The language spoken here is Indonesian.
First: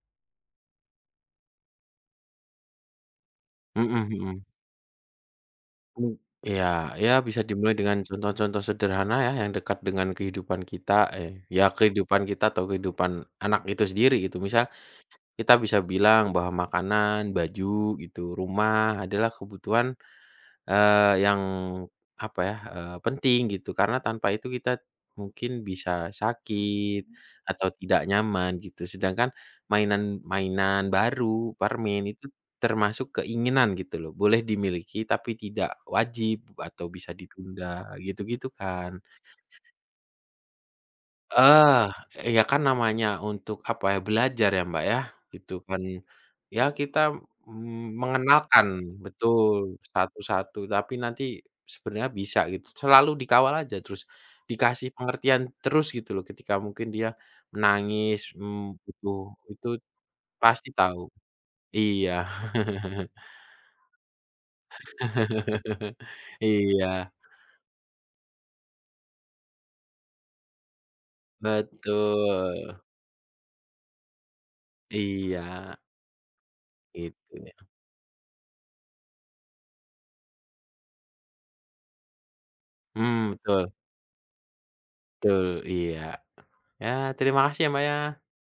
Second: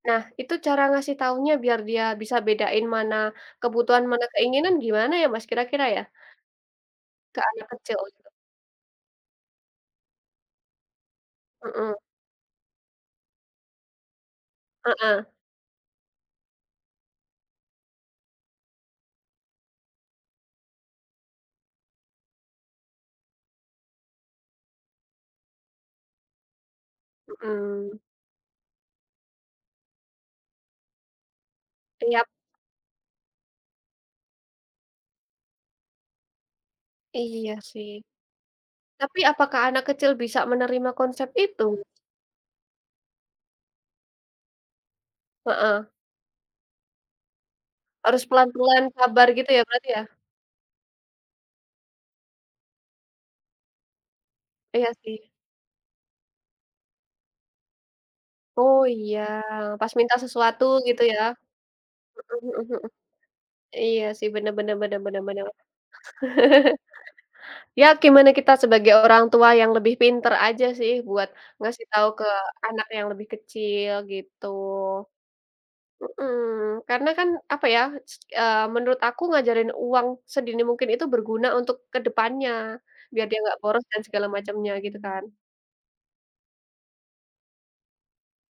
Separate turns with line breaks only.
Nah, itu cara ngasih taunya biar dia bisa bedain mana kebutuhan,
Mhm
mana
mhm.
keinginan gimana, ya, Mas, kira-kira, ya?
Oh, iya, ya,
Ke
bisa
anak
dimulai
kecil
dengan
gitu.
contoh-contoh sederhana, ya, yang dekat dengan kehidupan kita, eh, ya,
Mhm.
kehidupan kita atau kehidupan anak itu sendiri gitu misal,
Heeh.
kita bisa bilang bahwa makanan, baju gitu, rumah adalah kebutuhan, eee, yang apa, ya, eee, penting gitu. Karena tanpa itu kita mungkin bisa sakit atau
Mhm.
tidak nyaman gitu, sedangkan mainan mainan baru, permen
Iya.
itu termasuk keinginan gitu, loh, boleh dimiliki tapi tidak wajib atau bisa
Iya, sih.
ditunda gitu-gitu, kan.
Tapi apakah anak kecil bisa menerima konsep itu?
Eee, ya, kan, namanya untuk apa, ya, belajar, ya, Mbak, yah gitu, kan.
Heeh.
Ya, kita, mmm,
Harus
mengenalkan
pelan-pelan, sabar, gitu, ya,
betul,
berarti, ya?
satu-satu tapi nanti sebenarnya bisa gitu, selalu dikawal aja terus dikasih
Iya, sih.
pengertian terus gitu loh ketika mungkin dia menangis, mmm,
Oh,
butuh
iya.
itut
Pas minta sesuatu
pasti tahu,
gitu ya.
iya.
Heeh heeh heeh. Iya, sih bener bener bener bener bener.
Iya.
Ya, gimana kita sebagai orang tua yang lebih pinter aja, sih, buat ngasih tau ke
Betul.
anak yang lebih kecil gitu.
Iya.
Mhm, karena, kan,
Itu, ya.
apa, ya, s eee, menurut aku ngajarin uang sedini mungkin itu berguna untuk kedepannya, biar
Mmm,
dia gak
betul.
boros dan segala macamnya gitu, kan.
Betul, iya. Ya, terimakasih, ya, Mbak, ya.